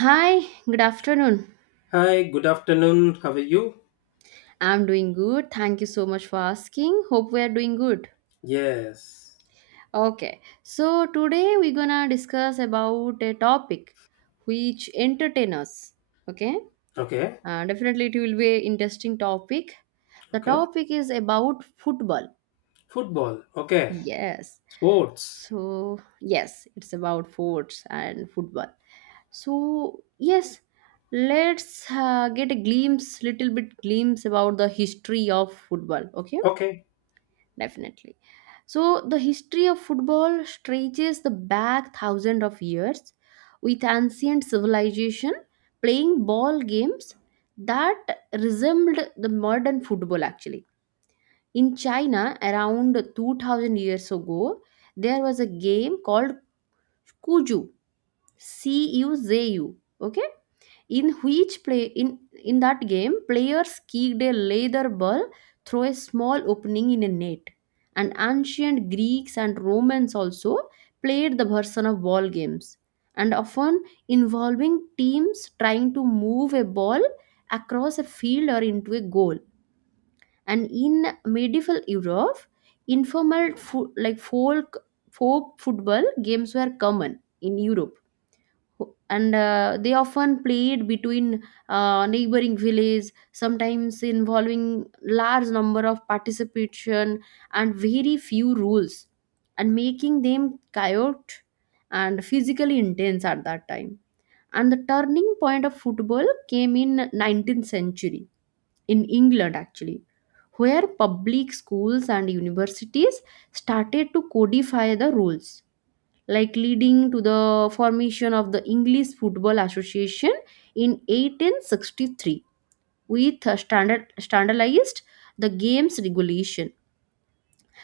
Hi, good afternoon. Hi, good afternoon. How are you? I'm doing good. Thank you so much for asking. Hope we are doing good. Yes. Okay, so today we're gonna discuss about a topic which entertain us. Okay, Okay. Definitely it will be an interesting topic. The Okay. topic is about football. Football. Okay. Yes, Sports. so yes, it's about sports and football. So yes, let's get a glimpse, little bit glimpse about the history of football. Okay Okay. definitely. So, the history of football stretches the back thousand of years with ancient civilization playing ball games that resembled the modern football actually. In China, around 2000 years ago, there was a game called Kuju, CUZU, okay, in which play in that game players kicked a leather ball through a small opening in a net, and ancient Greeks and Romans also played the version of ball games, and often involving teams trying to move a ball across a field or into a goal. And in medieval Europe, like folk football games were common in Europe, and they often played between neighboring villages, sometimes involving large number of participation and very few rules, and making them chaotic and physically intense at that time. And the turning point of football came in 19th century in England actually, where public schools and universities started to codify the rules, like leading to the formation of the English Football Association in 1863 with a standard standardized the game's regulation.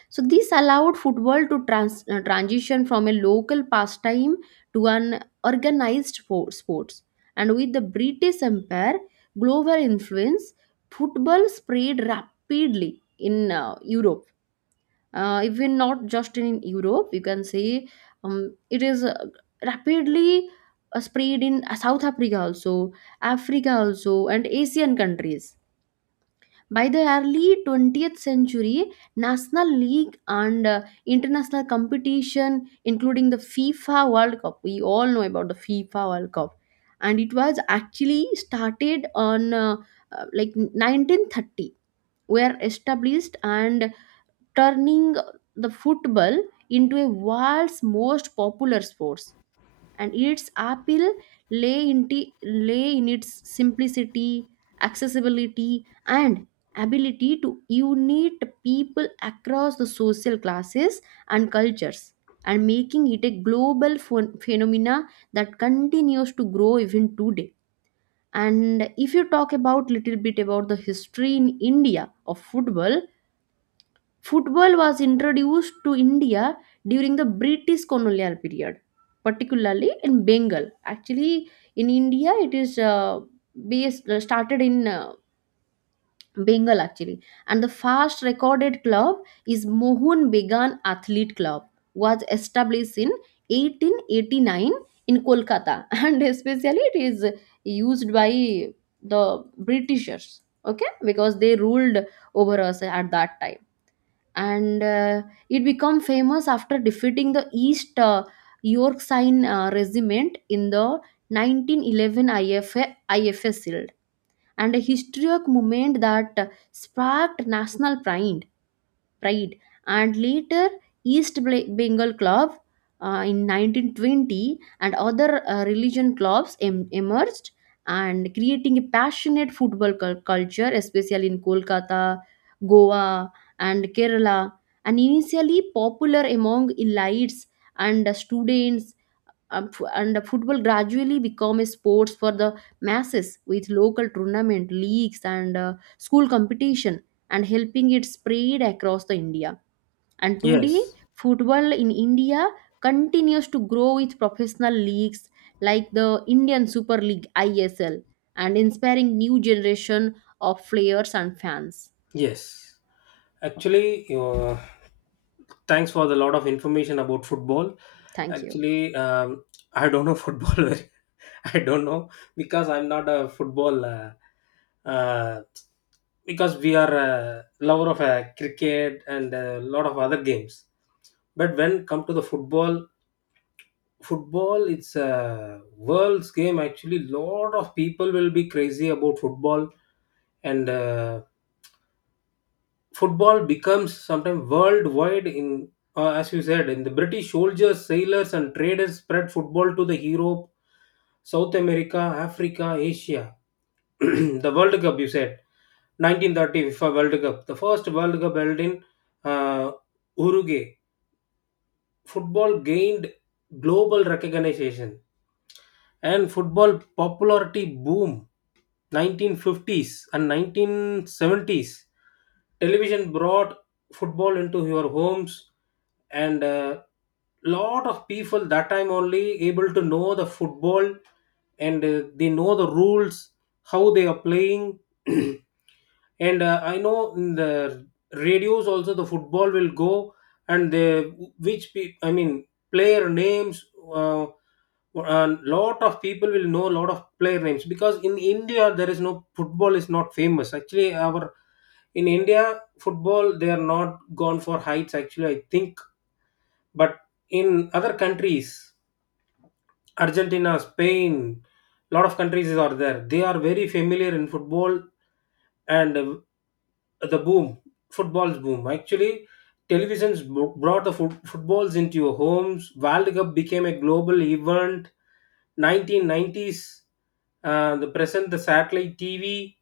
So this allowed football to transition from a local pastime to an organized sports. And with the British Empire global influence, football spread rapidly in Europe, even not just in Europe, you can say it is rapidly spread in South Africa also, and Asian countries. By the early 20th century, national league and international competition, including the FIFA World Cup, we all know about the FIFA World Cup, and it was actually started on like 1930, were established, and turning the football into a world's most popular sport, and its appeal lay in its simplicity, accessibility, and ability to unite people across the social classes and cultures, and making it a global phenomena that continues to grow even today. And if you talk about little bit about the history in India of football, football was introduced to India during the British colonial period, particularly in Bengal. Actually, in India, it is based started in Bengal actually, and the first recorded club is Mohun Began Athlete Club, was established in 1889 in Kolkata, and especially it is used by the Britishers. Okay, because they ruled over us at that time, and it became famous after defeating the East Yorkshire Regiment in the IFA Shield, and a historic moment that sparked national pride. And later, Bengal Club in 1920, and other religion clubs emerged, and creating a passionate football culture, especially in Kolkata, Goa, and Kerala, and initially popular among elites and students, and the football gradually become a sports for the masses with local tournament leagues and school competition, and helping it spread across the India. And today Yes. football in India continues to grow with professional leagues like the Indian Super League ISL, and inspiring new generation of players and fans. Yes. Actually, thanks for the lot of information about football. Thank you. Actually, I don't know football. I don't know because I'm not a football. Uh, because we are a lover of cricket and a lot of other games. But when come to the football. It's a world's game, actually lot of people will be crazy about football. And football becomes sometimes worldwide in, as you said, in the British soldiers, sailors, and traders spread football to the Europe, South America, Africa, Asia. The World Cup, you said, 1930 FIFA World Cup, the first World Cup held in, uh, Uruguay. Football gained global recognition. And football popularity boom 1950s and 1970s, television brought football into your homes, and a lot of people that time only able to know the football, and they know the rules how they are playing. And I know in the radios also the football will go, and they, I mean player names, uh, a lot of people will know a lot of player names, because in India there is no football, is not famous actually. Our in India football, they are not gone for heights actually, I think. But in other countries, Argentina, Spain, lot of countries are there. They are very familiar in football. And the boom, football's boom. Actually, televisions brought the footballs into your homes. World Cup became a global event. 1990s, the present, the satellite TV,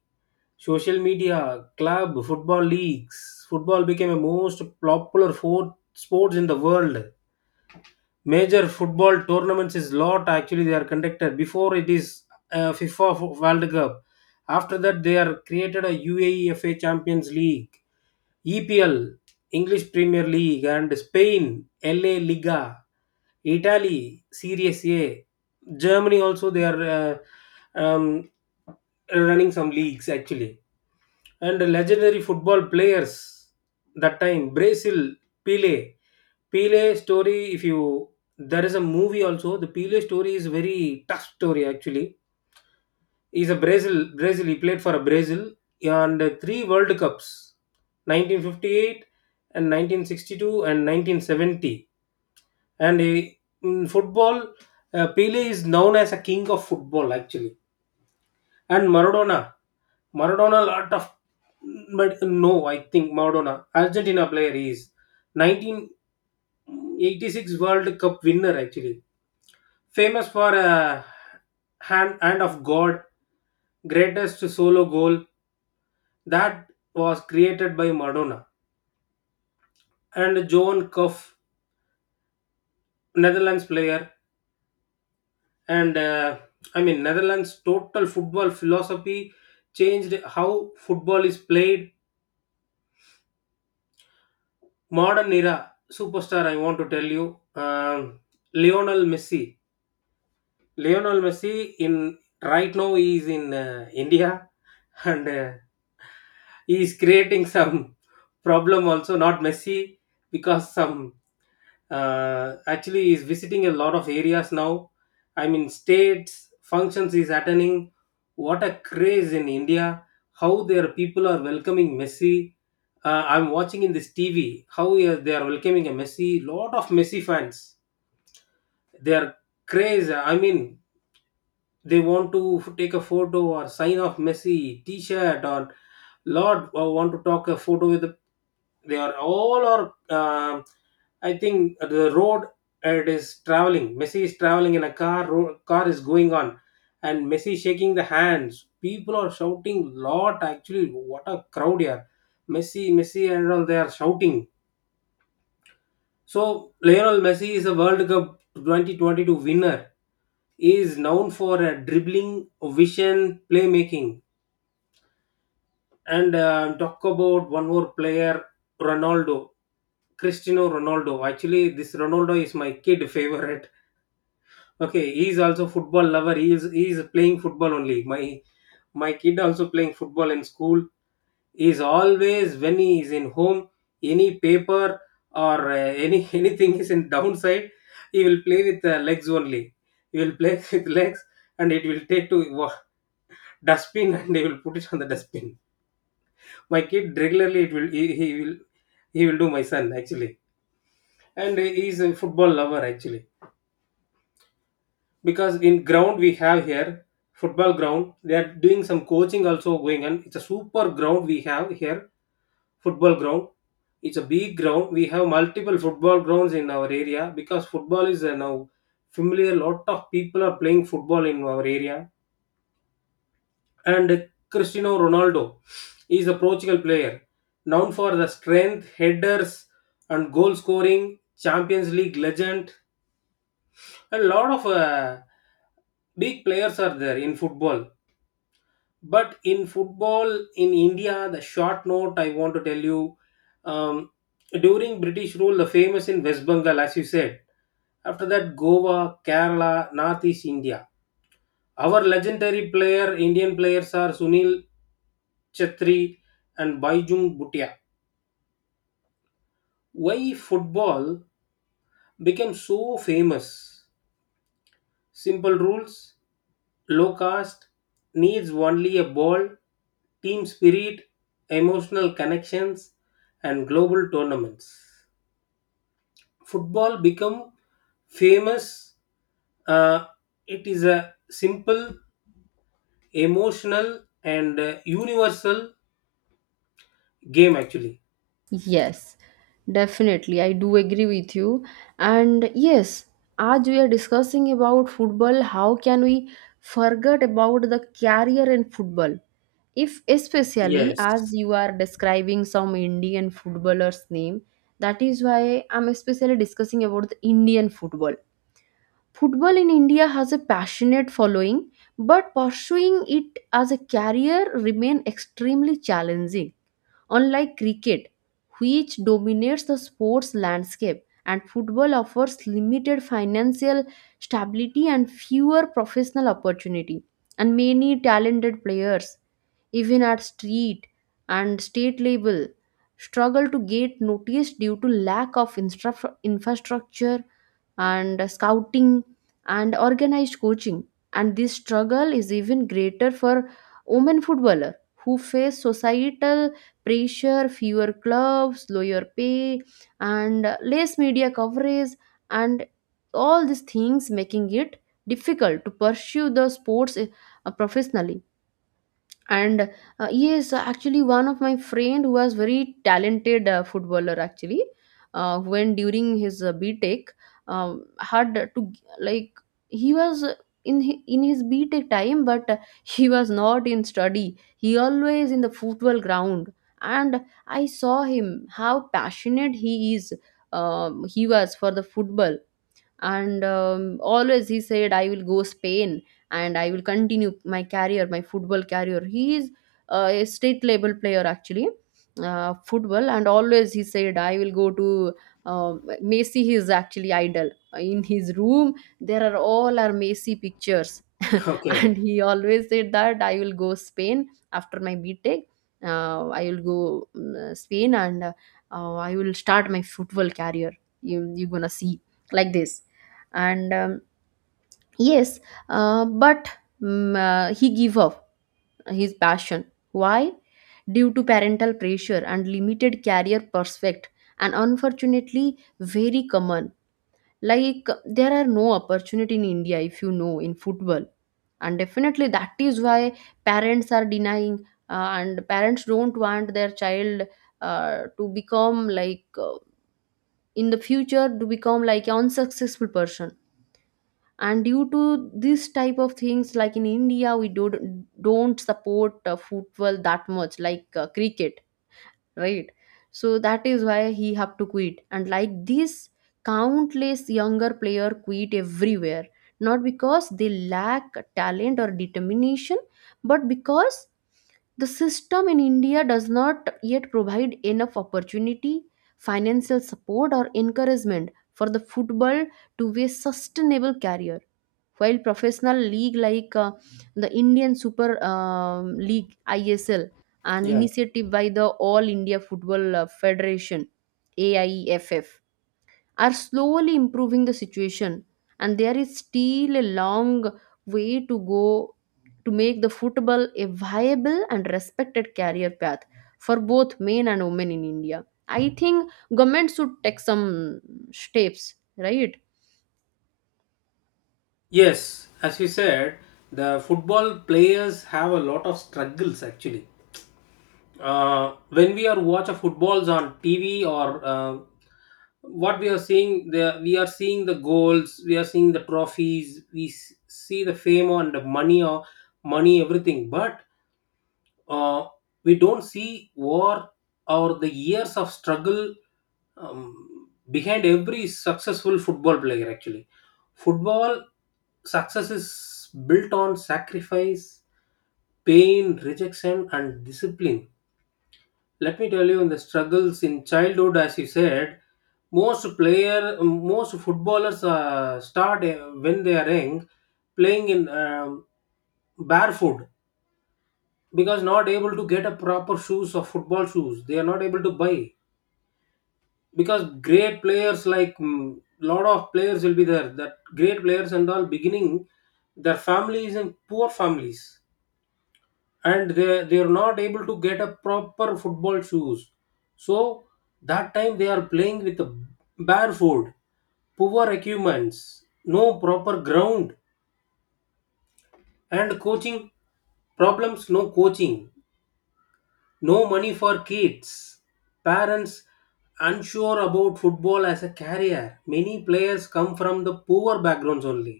social media, club, football leagues. Football became a most popular sports in the world. Major football tournaments is lot actually, they are conducted, before it is FIFA World Cup. After that they are created a UEFA Champions League, EPL English Premier League, and Spain La Liga, Italy Series A, Germany also, they are um, running some leagues actually. And legendary football players that time, Brazil, Pele. Pele story, if you, there is a movie also, the Pele story is very tough story actually. He's a Brazil. He played for a Brazil, and three world cups, 1958 and 1962 and 1970. And he, in football, Pele is known as a king of football actually. And Maradona, lot of, but no, I think Maradona, Argentina player, he is 1986 World Cup winner actually, famous for a hand of God, greatest solo goal that was created by Maradona. And Johan Cruyff, Netherlands player, and I mean Netherlands' total football philosophy changed how football is played. Modern era superstar, I want to tell you, Lionel Messi. Lionel Messi, in right now he is in India, and he is creating some problem also, not Messi, because some, actually he is visiting a lot of areas now. I mean states functions is attending. What a craze in India! How their people are welcoming Messi. I'm watching in this TV how they are welcoming a Messi. Lot of Messi fans, they are crazy, I mean they want to take a photo or sign of Messi t-shirt or Lord, or want to talk a photo with the, they are all, or um, I think the road, it is traveling, Messi is traveling in a car, car is going on, and Messi shaking the hands, people are shouting lot actually, what a crowd here, Messi Messi and all they are shouting. So Lionel Messi is a World Cup 2022 winner. He is known for dribbling, vision, playmaking, and talk about one more player, Ronaldo, Cristiano Ronaldo. Actually, this Ronaldo is my kid favorite. Okay, he is also football lover. He is playing football only. My kid also playing football in school, is always when he is in home, any paper or any anything is in downside, he will play with the legs only, he will play with legs, and it will take to dustbin, and he will put it on the dustbin. My kid regularly, it will, he will do, my son actually. And he is a football lover actually, because in ground we have here, football ground, they are doing some coaching also going on, it's a super ground we have here, football ground. It's a big ground. We have multiple football grounds in our area because football is now familiar. Lot of people are playing football in our area. And Cristiano Ronaldo is a Portugal player, known for the strength, headers, and goal scoring. Champions League legend. A lot of big players are there in football, but in football in India, the short note I want to tell you, um, during British rule, the famous in West Bengal, as you said, after that Goa, Kerala, Northeast India. Our legendary player, Indian players are Sunil Chetri and Baijung Bhutia. Why football became so famous? Simple rules, low cost, needs only a ball, team spirit, emotional connections, and global tournaments. Football become famous. uh, it is a simple, emotional, and universal game actually. Yes, definitely. I do agree with you. And yes, as we are discussing about football, how can we forget about the career in football? If especially Yes. as you are describing some Indian footballers' name, that is why I'm especially discussing about the Indian football. Football in India has a passionate following, but pursuing it as a career remain extremely challenging. Unlike cricket, which dominates the sports landscape, and football offers limited financial stability and fewer professional opportunity, and many talented players even at street and state level struggle to get noticed due to lack of infrastructure and scouting and organized coaching. And this struggle is even greater for women footballer, who face societal pressure, fewer clubs, lower pay, and less media coverage, and all these things making it difficult to pursue the sports professionally. And yes, actually one of my friend who was very talented footballer actually, when during his btech, had to like he was in his btech time, but he was not in study, he always in the football ground. And I saw him how passionate he is, he was for the football. And always he said I will go Spain, and I will continue my career, my football career. He is a state level player actually, football. And always he said I will go to Messi. He is actually idol. In his room there are all our Messi pictures. Okay. And he always said that I will go Spain after my btech, I will go Spain, and I will start my football career. You gonna see like this. And yes. But he gave up his passion. Why? Due to parental pressure and limited career prospect, and unfortunately very common. Like there are no opportunity in India, if you know, in football. And definitely that is why parents are denying, and parents don't want their child to become like in the future to become like an unsuccessful person. And due to this type of things, like in India don't support football that much like cricket, right? So that is why he have to quit, and like this countless younger player quit everywhere, not because they lack talent or determination, but because the system in India does not yet provide enough opportunity, financial support, or encouragement for the football to be a sustainable career. While professional league like the Indian Super League ISL, an Yeah. initiative by the All India Football Federation AIFF, are slowly improving the situation, and there is still a long way to go to make the football a viable and respected career path for both men and women in India. I think government should take some steps, right? Yes, as you said, the football players have a lot of struggles actually. When we are watch a footballs on TV or what we are seeing, the we are seeing the goals, we are seeing the trophies, we see the fame and the money or money, everything, but uh, we don't see war or the years of struggle, behind every successful football player actually. Football success is built on sacrifice, pain, rejection, and discipline. Let me tell you, in the struggles in childhood, as you said, most footballers start when they are young, playing in, barefoot, because not able to get a proper shoes or football shoes they are not able to buy, because great players like, lot of players will be there, that great players and all beginning, their families and poor families, and they are not able to get a proper football shoes. So that time they are playing with a barefoot, poor equipments, no proper ground, and coaching problems, no coaching, no money for kids, parents unsure about football as a career, many players come from the poor backgrounds only.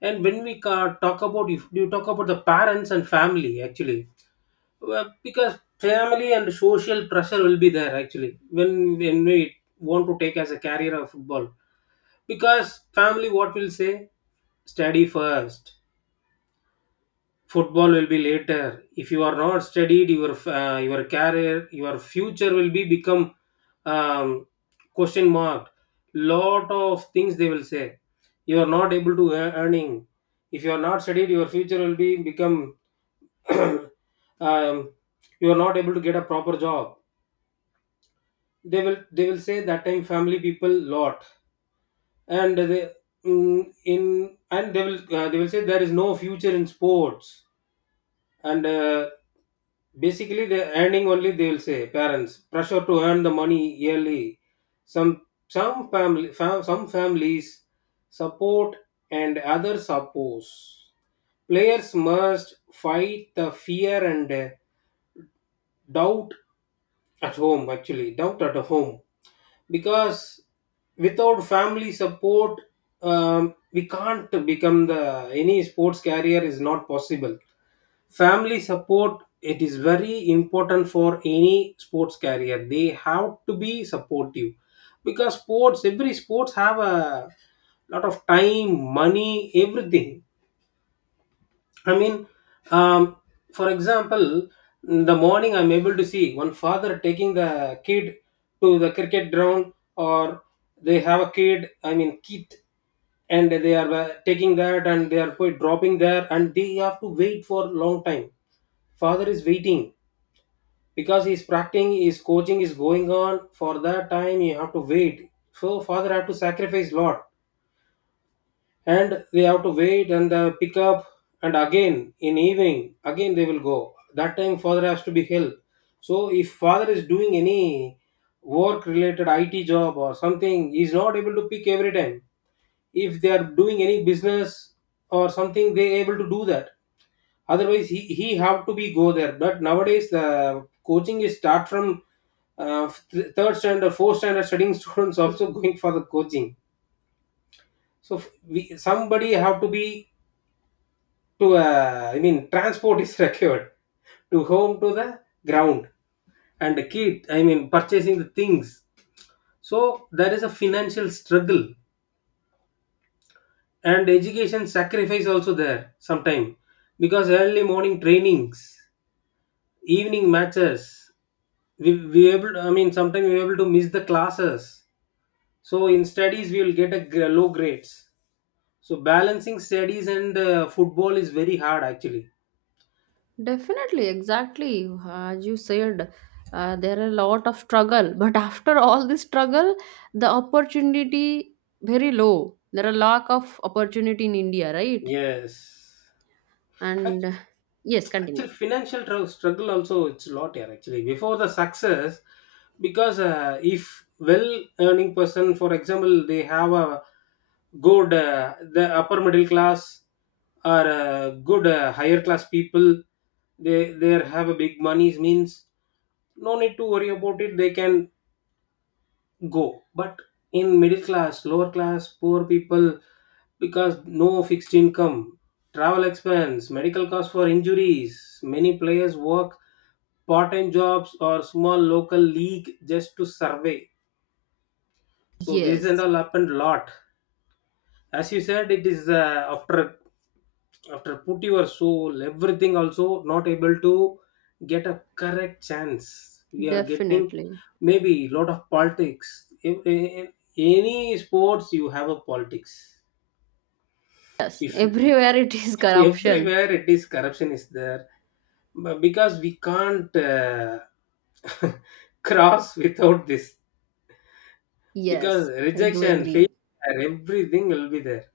And when we ca- talk about if you talk about the parents and family actually, well, because family and social pressure will be there actually, when we want to take as a career of football. Because family, what will say, study first, football will be later, if you are not studied your, your career, your future will be become, um, question mark, lot of things they will say. You are not able to earning, if you are not studied your future will be become, um, you are not able to get a proper job, they will say that time, family people lot, and they, in and they will, they will say there is no future in sports. And basically the earning only they will say, parents pressure to earn the money yearly. Some some some families support, and others oppose. Players must fight the fear and doubt at home actually, doubt at home, because without family support, we can't become the any sports career is not possible. Family support, it is very important for any sports career, they have to be supportive, because sports, every sports have a lot of time, money, everything. I mean, um, for example, in the morning I'm able to see one father taking the kid to the cricket ground, or they have a kid, I mean, kid, and they are taking that, and they are quite dropping there, and they have to wait for long time. Father is waiting because he's practicing, his coaching is going on. For that time, you have to wait. So father have to sacrifice lot and we have to wait and pick up, and again in evening again they will go. That time father has to be helped. So if father is doing any work related it job or something, he is not able to pick every time. If they are doing any business or something, they able to do that, otherwise he have to be go there. But nowadays the coaching is start from third standard, fourth standard studying students also going for the coaching. So somebody have to be to I mean transport is required to home to the ground and the kid, I mean purchasing the things. So there is a financial struggle, and education sacrifice also there sometime, because early morning trainings, evening matches, we able, I mean sometimes we able to miss the classes. So in studies we will get a low grades. So balancing studies and football is very hard actually. Definitely, exactly. As you said, there are a lot of struggle, but after all this struggle, the opportunity very low. There are lack of opportunity in India, right? Yes. Uh, And yes, continue. Actually financial struggle also it's a lot here actually, before the success, because if well earning person, for example, they have a good, the upper middle class, or good higher class people, they have a big monies means no need to worry about it, they can go. But in middle class, lower class, poor people, because no fixed income, travel expense, medical costs for injuries, many players work part-time jobs or small local league just to survey. So this and Yes, all happened a lot. As you said, it is after, after put your soul, everything also not able to get a correct chance. We are getting definitely. maybe lot of politics. In any sports, you have a politics. If you- Everywhere it is corruption. everywhere it is corruption is there, but because we can't cross without this, because Yes, I do rejection, failure, agree. everything will be there.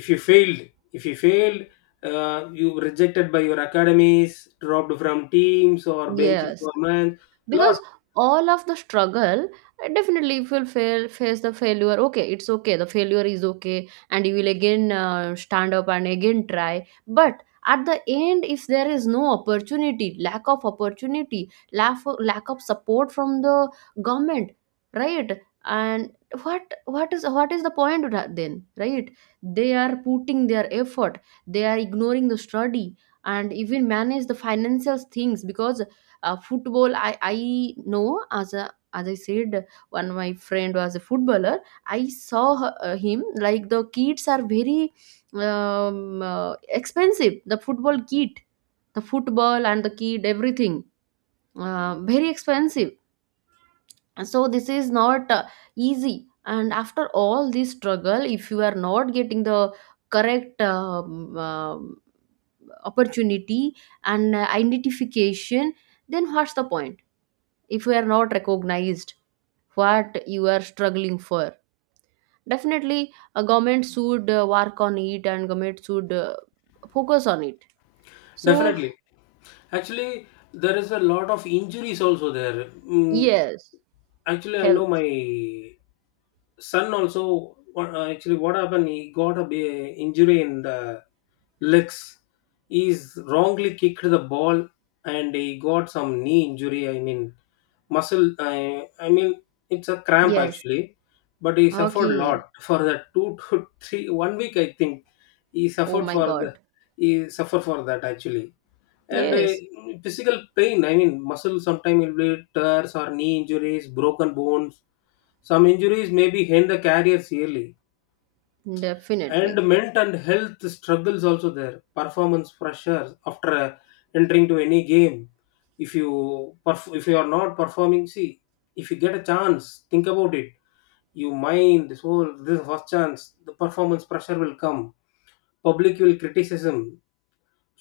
If you failed, if you failed you were rejected by your academies, dropped from teams or bench Yes. requirements lot. Because all of the struggle, definitely if you'll fail, face the failure, okay, it's okay, the failure is okay, and you will again stand up and again try. But at the end, if there is no opportunity, lack of opportunity, lack of support from the government, right? And what is the point then, right? They are putting their effort, they are ignoring the study, and even manage the financial things, because football I know, as a, as I said, one of my friend was a footballer. I saw him, like the kits are very um, uh, expensive, the football kit, the football and the kit, everything very expensive. So this is not easy, and after all this struggle if you are not getting the correct opportunity and identification, then what's the point? If you are not recognized, what you are struggling for? Definitely a government should work on it, and government should focus on it. So Definitely. Actually there is a lot of injuries also there. Yes. Actually I know Health. my son also. Actually what happened, he got a injury in the legs. He's wrongly kicked the ball and he got some knee injury, I mean muscle, I mean it's a cramp Yes. actually. But he suffered a lot Okay. for the two to three, one week I think. He Oh suffered my for the, god. he suffered for that actually. And Yes, physical pain, I mean muscle sometimes will be tears, or knee injuries, broken bones. Some injuries may be end the career yearly. definitely. And mental and health struggles also there. Performance pressures after entering to any game, if you if you are not performing, see, if you get a chance, think about it. You mind this whole this first chance, the performance pressure will come, public will criticism,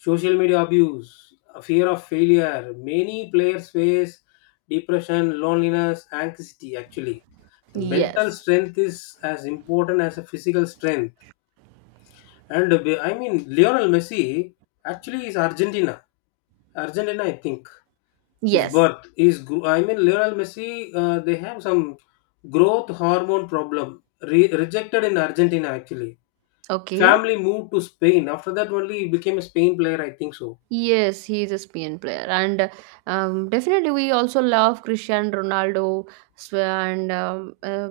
social media abuse, a fear of failure. Many players face depression, loneliness, anxiety. Actually, the mental Yes. strength is as important as a physical strength. And I mean, Lionel Messi actually is Argentina. Argentina, I think, is Yes. birth is. I mean, Lionel Messi. They have some growth hormone problem. Rejected in Argentina actually. Okay. Family moved to Spain. After that, only he became a Spain player, I think so. Yes, he is a Spain player. And definitely we also love Cristiano Ronaldo, Sw- and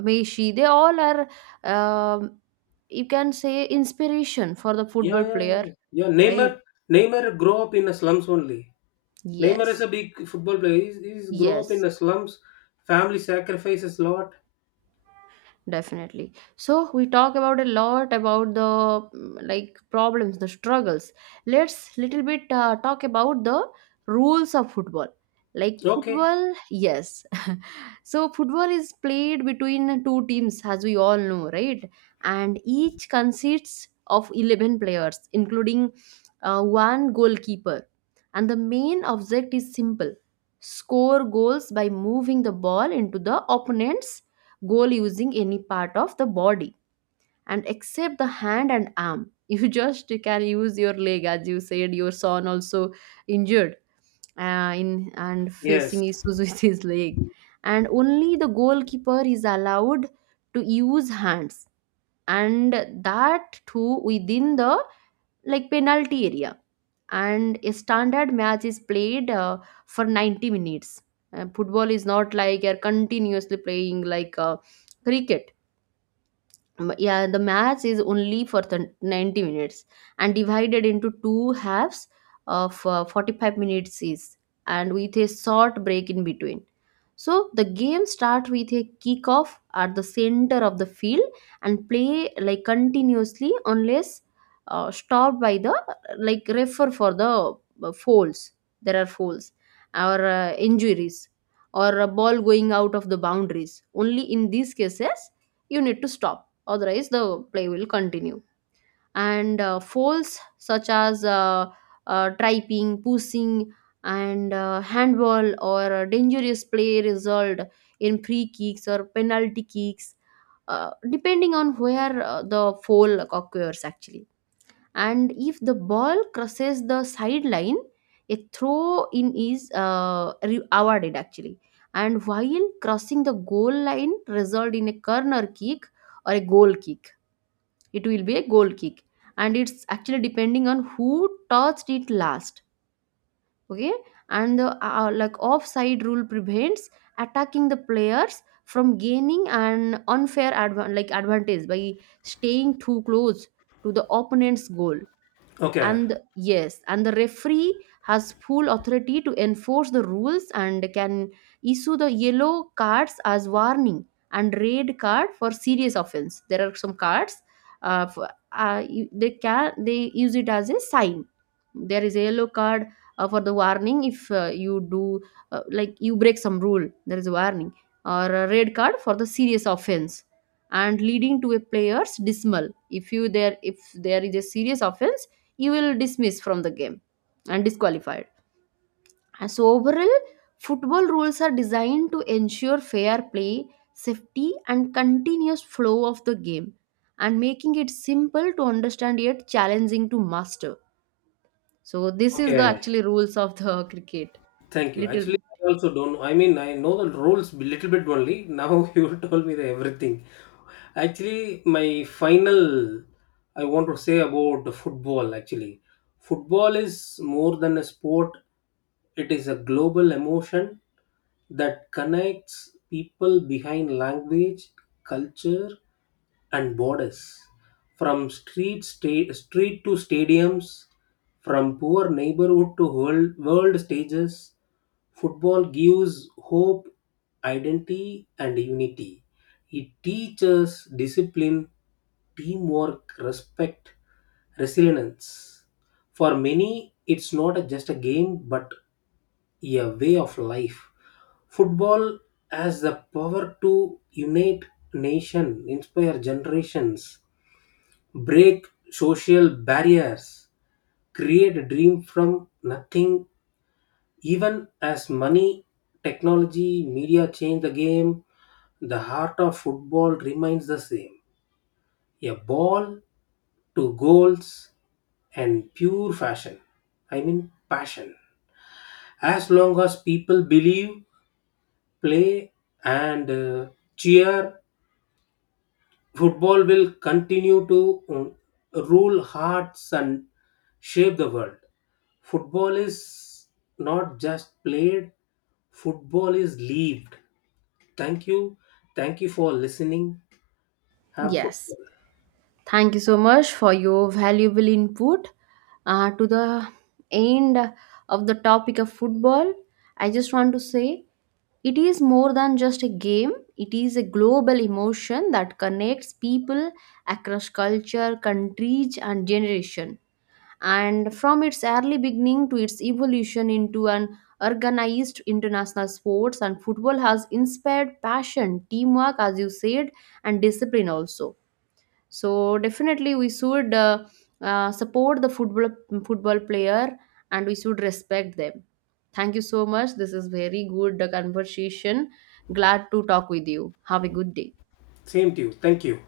Messi, they all are, um, you can say, inspiration for the Yeah, football yeah, player, yeah. Yeah, right? Neymar, Neymar grow up in the slums only. Neymar is a Yes. big football player. He's grow up in Yes, the slums. Family sacrifices lot. definitely. So we talk about a lot about the like problems, the struggles. Let's little bit talk about the rules of football, like Okay. football. Yes. So football is played between two teams, as we all know, right? And each consists of 11 players including one goalkeeper. And the main object is simple: score goals by moving the ball into the opponent's goal using any part of the body, and except the hand and arm. You just can use your leg, as you said your son also injured in and Yes. facing issues with his leg. And only the goalkeeper is allowed to use hands, and that too within the like penalty area. And a standard match is played for 90 minutes. Football is not like you're continuously playing like cricket. Yeah, the match is only for the 90 minutes and divided into two halves of 45 minutes each, and with a short break in between. So the game starts with a kickoff at the center of the field, and play like continuously unless stopped by the like refer for the fouls, there are fouls, or injuries, or a ball going out of the boundaries. Only in these cases you need to stop, otherwise the play will continue. And falls such as tripping, pushing, and handball, or dangerous play result in free kicks or penalty kicks, depending on where the foul occurs actually. And if the ball crosses the sideline, a throw in is awarded actually. And while crossing the goal line result in a corner kick or a goal kick, it will be a goal kick, and it's actually depending on who touched it last, okay. And the like offside rule prevents attacking the players from gaining an unfair advan like advantage by staying too close to the opponent's goal. Okay. And yes, and the referee has full authority to enforce the rules, and can issue the yellow cards as warning, and red card for serious offense. There are some cards uh, for, you- they can they use it as a sign. There is a yellow card for the warning, if you do like you break some rule, there is a warning, or a red card for the serious offense, and leading to a player's dismal. If you there, if there is a serious offense, you will dismiss from the game and disqualified. And so overall football rules are designed to ensure fair play, safety, and continuous flow of the game, and making it simple to understand yet challenging to master. So this is the Okay. actually rules of the cricket. Thank you. Little Actually, I also don't. I mean, I know the rules little bit only. Now you told me the everything. Actually, my final, I want to say about the football. Actually, football is more than a sport. It is a global emotion that connects people behind language, culture, and borders. From street to stadiums, from poor neighborhood to world stages, football gives hope, identity, and unity. It teaches discipline, teamwork, respect, resilience. For many, it's not a- just a game but a way of life. Football has the power to unite nation, inspire generations, break social barriers, create a dream from nothing. Even as money, technology, media change the game, the heart of football remains the same. A ball, to goals, and pure fashion. I mean passion. As long as people believe, play, and cheer, football will continue to rule hearts and shape the world. Football is not just played, football is lived. Thank you. Thank you for listening. Have football. yes. Thank you so much for your valuable input. To the end of the topic of football, I just want to say it is more than just a game. It is a global emotion that connects people across culture, countries, and generation. And from its early beginning to its evolution into an organized international sports, and football has inspired passion, teamwork, as you said, and discipline also. So definitely we should support the football, football player, and we should respect them. Thank you so much. This is very good conversation. Glad to talk with you. Have a good day. Same to you. Thank you.